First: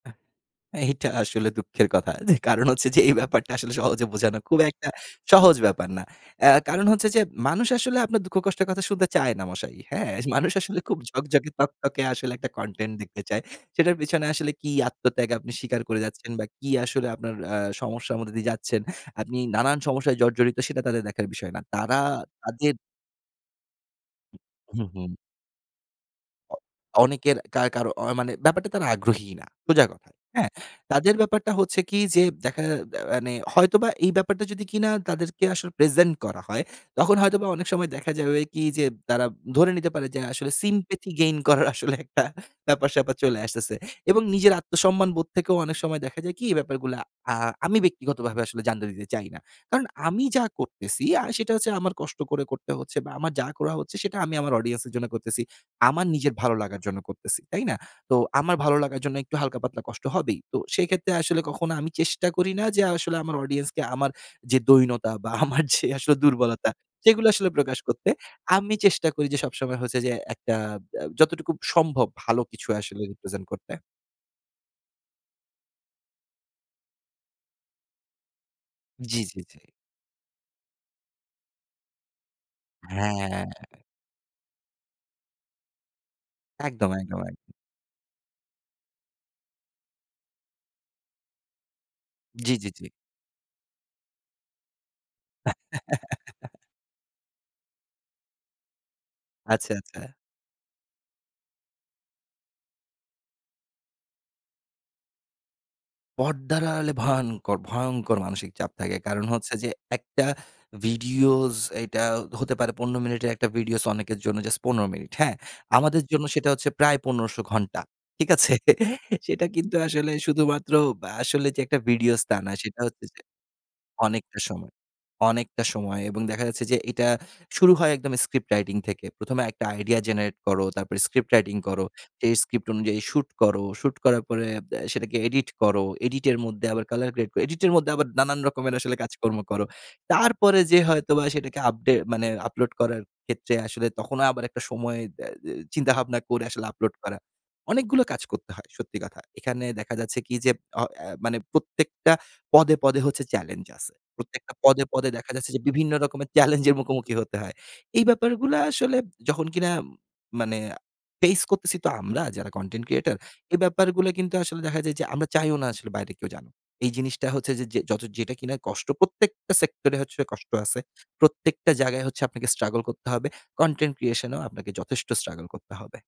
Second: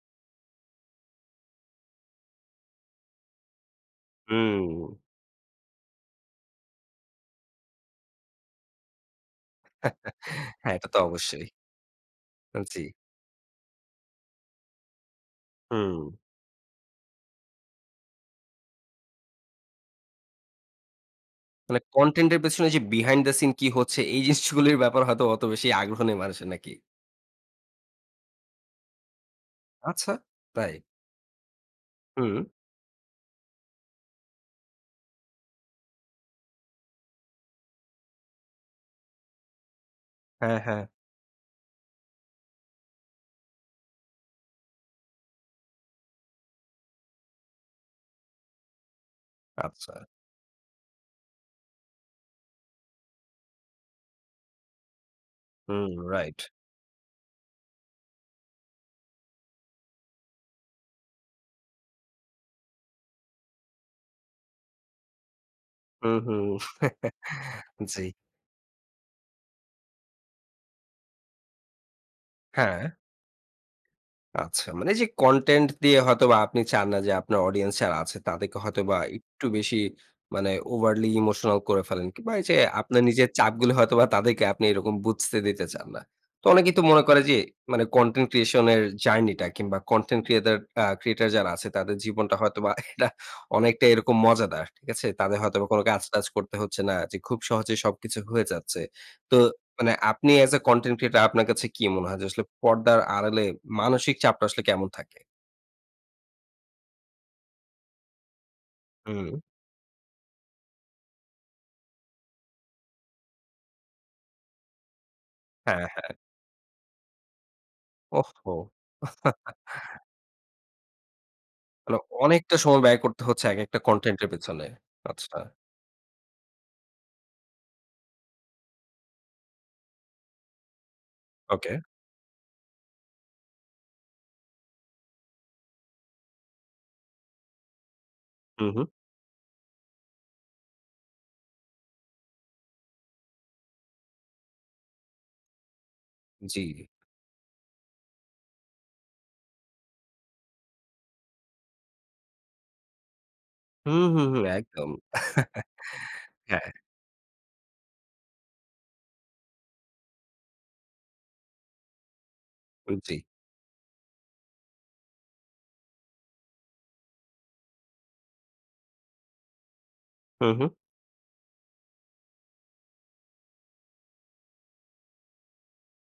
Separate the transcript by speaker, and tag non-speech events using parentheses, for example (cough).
Speaker 1: আ এইটা আসলে দুঃখের কথা। যে কারণ হচ্ছে যে এই ব্যাপারটা আসলে সহজে বোঝানো খুব একটা
Speaker 2: হুম।
Speaker 1: সহজ ব্যাপার না। এ কারণ হচ্ছে যে মানুষ আসলে আপনার দুঃখ কষ্টের কথা শুনতে চায় না মশাই, হ্যা?
Speaker 2: (chuckles)
Speaker 1: মানুষ
Speaker 2: হ্যা,
Speaker 1: আসলে
Speaker 2: এটা
Speaker 1: খুব
Speaker 2: তো অবশ্যই।
Speaker 1: ঝকঝকে তকতকে আসলে একটা
Speaker 2: আ জ্বি।
Speaker 1: content দেখতে চায়। সেটার পেছনে আসলে কি আত্মত্যাগ আপনি স্বীকার করে
Speaker 2: হুম।
Speaker 1: যাচ্ছেন বা কি আসলে আপনার আ সমস্যার মধ্যে দিয়ে যাচ্ছেন, আপনি নানান সমস্যায় জর্জরিত সেটা তাদের দেখার বিষয় না।
Speaker 2: মানে
Speaker 1: তারা
Speaker 2: content এর পেছনে
Speaker 1: তাদের
Speaker 2: যে behind the scene কি হচ্ছে, এই জিনিসগুলির
Speaker 1: হু,
Speaker 2: ব্যাপার
Speaker 1: হু।
Speaker 2: হয়তো অত বেশি আগ্রহ নিয়ে মানুষের
Speaker 1: অ
Speaker 2: নাকি?
Speaker 1: অনেকের কার কারো মানে ব্যাপারটায় তারা আগ্রহী না সোজা কথা,
Speaker 2: আচ্ছা,
Speaker 1: হ্যা।
Speaker 2: তাই?
Speaker 1: তাদের ব্যাপারটা হচ্ছে কি? যে
Speaker 2: হুম।
Speaker 1: দেখা যা মানে হয়তোবা এই ব্যাপারটা যদি কিনা তাদেরকে আসলে প্রেজেন্ট করা হয়, তখন হয়তোবা অনেক সময় দেখা যায় ঐ কি যে তারা ধরে নিতে পারে যে আসলে
Speaker 2: হ্যা, হ্যা।
Speaker 1: sympathy gain করার আসলে একটা ব্যাপার-স্যাপার চলে আসতেছে। এবং নিজের আত্মসম্মানবোধ থেকেও অনেক সময় দেখা যায় কি? এ ব্যাপারগুলো আ আমি ব্যক্তিগতভাবে আসলে জানতে দিতে চাই না। কারন
Speaker 2: আচ্ছা।
Speaker 1: আমি যা করতেছি আ সেটা হচ্ছে আমার কষ্ট করে করতে হচ্ছে বা, আমার যা করা হচ্ছে, সেটা আমি আমার audience এর জন্য করতেছি,
Speaker 2: হু,
Speaker 1: আমার নিজের
Speaker 2: রাইট।
Speaker 1: ভালো লাগার জন্য করতেছি, তাই না? তো আমার ভালো লাগার জন্য একটু হালকা পাতলা কষ্ট হবেই। তো সেক্ষেত্রে আসলে কখনো আমি চেষ্টা করি না যে আসলে আমার audience কে আমার যে দৈন্যতা বা, আমার যে
Speaker 2: হু,
Speaker 1: আসলে
Speaker 2: হুম।
Speaker 1: দুর্বলতা,
Speaker 2: (chuckles)
Speaker 1: সেগুলো আসলে প্রকাশ
Speaker 2: জ্বি।
Speaker 1: করতে। আমি চেষ্টা করি যে সবসময় হচ্ছে যে একটা বা যতটুকু সম্ভব ভালো কিছু
Speaker 2: হ্যা।
Speaker 1: আসলে represent করতে।
Speaker 2: আচ্ছা। মানে এইযে content দিয়ে হয়তোবা আপনি চান না যে আপনার audience যারা আছে, তাদেরকে হয়তোবা
Speaker 1: জ্বি, জ্বি,
Speaker 2: একটু
Speaker 1: জ্বি।
Speaker 2: বেশি মানে overly emotional করে ফেলেন, কিংবা এইযে আপনার নিজের
Speaker 1: হ্যা।
Speaker 2: চাপগুলো হয়তোবা তাদেরকে আপনি এরকম বুঝতে দিতে চান না। তো অনেকেই তো
Speaker 1: একদম,
Speaker 2: মনে
Speaker 1: একদম,
Speaker 2: করে যে
Speaker 1: একদম।
Speaker 2: মানে content creation এর জার্নিটা কিংবা content ক্রিয়েদের আ creator যারা আছে, তাদের জীবনটা
Speaker 1: জ্বি, জ্বি,
Speaker 2: হয়তোবা একটা
Speaker 1: জ্বি।
Speaker 2: (chuckles) অনেকটাই এরকম মজাদার, ঠিক আছে? তাদের হয়তোবা কোন কাজ-টাজ করতে
Speaker 1: (laughs)
Speaker 2: হচ্ছে না যে খুব সহজেই সবকিছু হয়ে যাচ্ছে। তো
Speaker 1: আচ্ছা,
Speaker 2: মানে
Speaker 1: আচ্ছা।
Speaker 2: আপনি as a content creator আপনার কাছে কি মনে হয় যে আসলে পর্দার আড়ালে মানসিক চাপটা আসলে কেমন থাকে?
Speaker 1: পর্দার আড়ালে ভয়ংকর ভয়ংকর মানসিক চাপ থাকে। কারণ
Speaker 2: হুম।
Speaker 1: হচ্ছে যে একটা ভিডিওস, এটা হতে পারে ১৫ মিনিটের একটা videos অনেকের জন্য জাস্ট ১৫ মিনিট, হ্যা।
Speaker 2: হ্যা,
Speaker 1: আমাদের
Speaker 2: হ্যা।
Speaker 1: জন্য সেটা হচ্ছে প্রায় ১৫০০ ঘণ্টা, ঠিক আছে?
Speaker 2: ওহহো!
Speaker 1: (chuckles) সেটা কিন্তু
Speaker 2: (chuckles)
Speaker 1: আসলে শুধুমাত্র বা আসলে যে একটা
Speaker 2: অন
Speaker 1: videos, তা না।
Speaker 2: অনেকটা
Speaker 1: সেটা
Speaker 2: সময় ব্যয়
Speaker 1: হচ্ছে যে
Speaker 2: করতে হচ্ছে একেকটা content এর
Speaker 1: অনেকটা
Speaker 2: পেছনে,
Speaker 1: সময়
Speaker 2: আচ্ছা।
Speaker 1: অনেকটা সময় এবং দেখা যাচ্ছে যে এটা শুরু হয় একদম script writing থেকে। ১ম এ একটা idea generate করো, তারপর script writing
Speaker 2: ওকে।
Speaker 1: করো, সেই script অনুযায়ী shoot করো, shoot করার পরে আব সেটাকে edit করো, edit এর মধ্যে আবার colour grade edit এর মধ্যে আবার নানান
Speaker 2: হু,
Speaker 1: রকমের
Speaker 2: হু।
Speaker 1: আসলে কাজকর্ম করো। তারপরে যেয়ে হয়তোবা সেটাকে আপডে মানে আপলোড করার ক্ষেত্রে আসলে তখনও আবার একটা সময় দে দে চিন্তাভাবনা করে আসলে
Speaker 2: জ্বি।
Speaker 1: আপলোড করা। অনেকগুলো কাজ করতে হয়, সত্যি কথা। এখানে দেখা যাচ্ছে কি? যে অ এ মানে প্রত্যেকটা পদে, পদে হচ্ছে চ্যালেঞ্জ
Speaker 2: হু,
Speaker 1: আছে।
Speaker 2: হু, হু,
Speaker 1: প্রত্যেকটা পদে,
Speaker 2: একদম।
Speaker 1: পদে দেখা যাচ্ছে যে বিভিন্ন রকমের
Speaker 2: (chuckles) হ্যা।
Speaker 1: চ্যালেঞ্জের মুখোমুখি হতে হয়। এই ব্যাপারগুলো আসলে যখন কিনা মানে ফেস করতেছি তো আমরা, যারা content
Speaker 2: উ
Speaker 1: creator,
Speaker 2: জ্বি।
Speaker 1: এই ব্যাপারগুলো কিন্তু আসলে দেখা যায় যে আমরা চাইও না বাইরে কেউ জানুক। এই জিনিসটা হচ্ছে যে যত যেটা কিনা কষ্ট প্রত্যেকটা সেক্টরে
Speaker 2: হু,
Speaker 1: কষ্ট
Speaker 2: হু।
Speaker 1: আছে। প্রত্যেকটা জায়গায় আপনাকে struggle স্ট্রাগল করতে হবে, content creation এও আপনাকে যথেষ্ট struggle করতে হবে।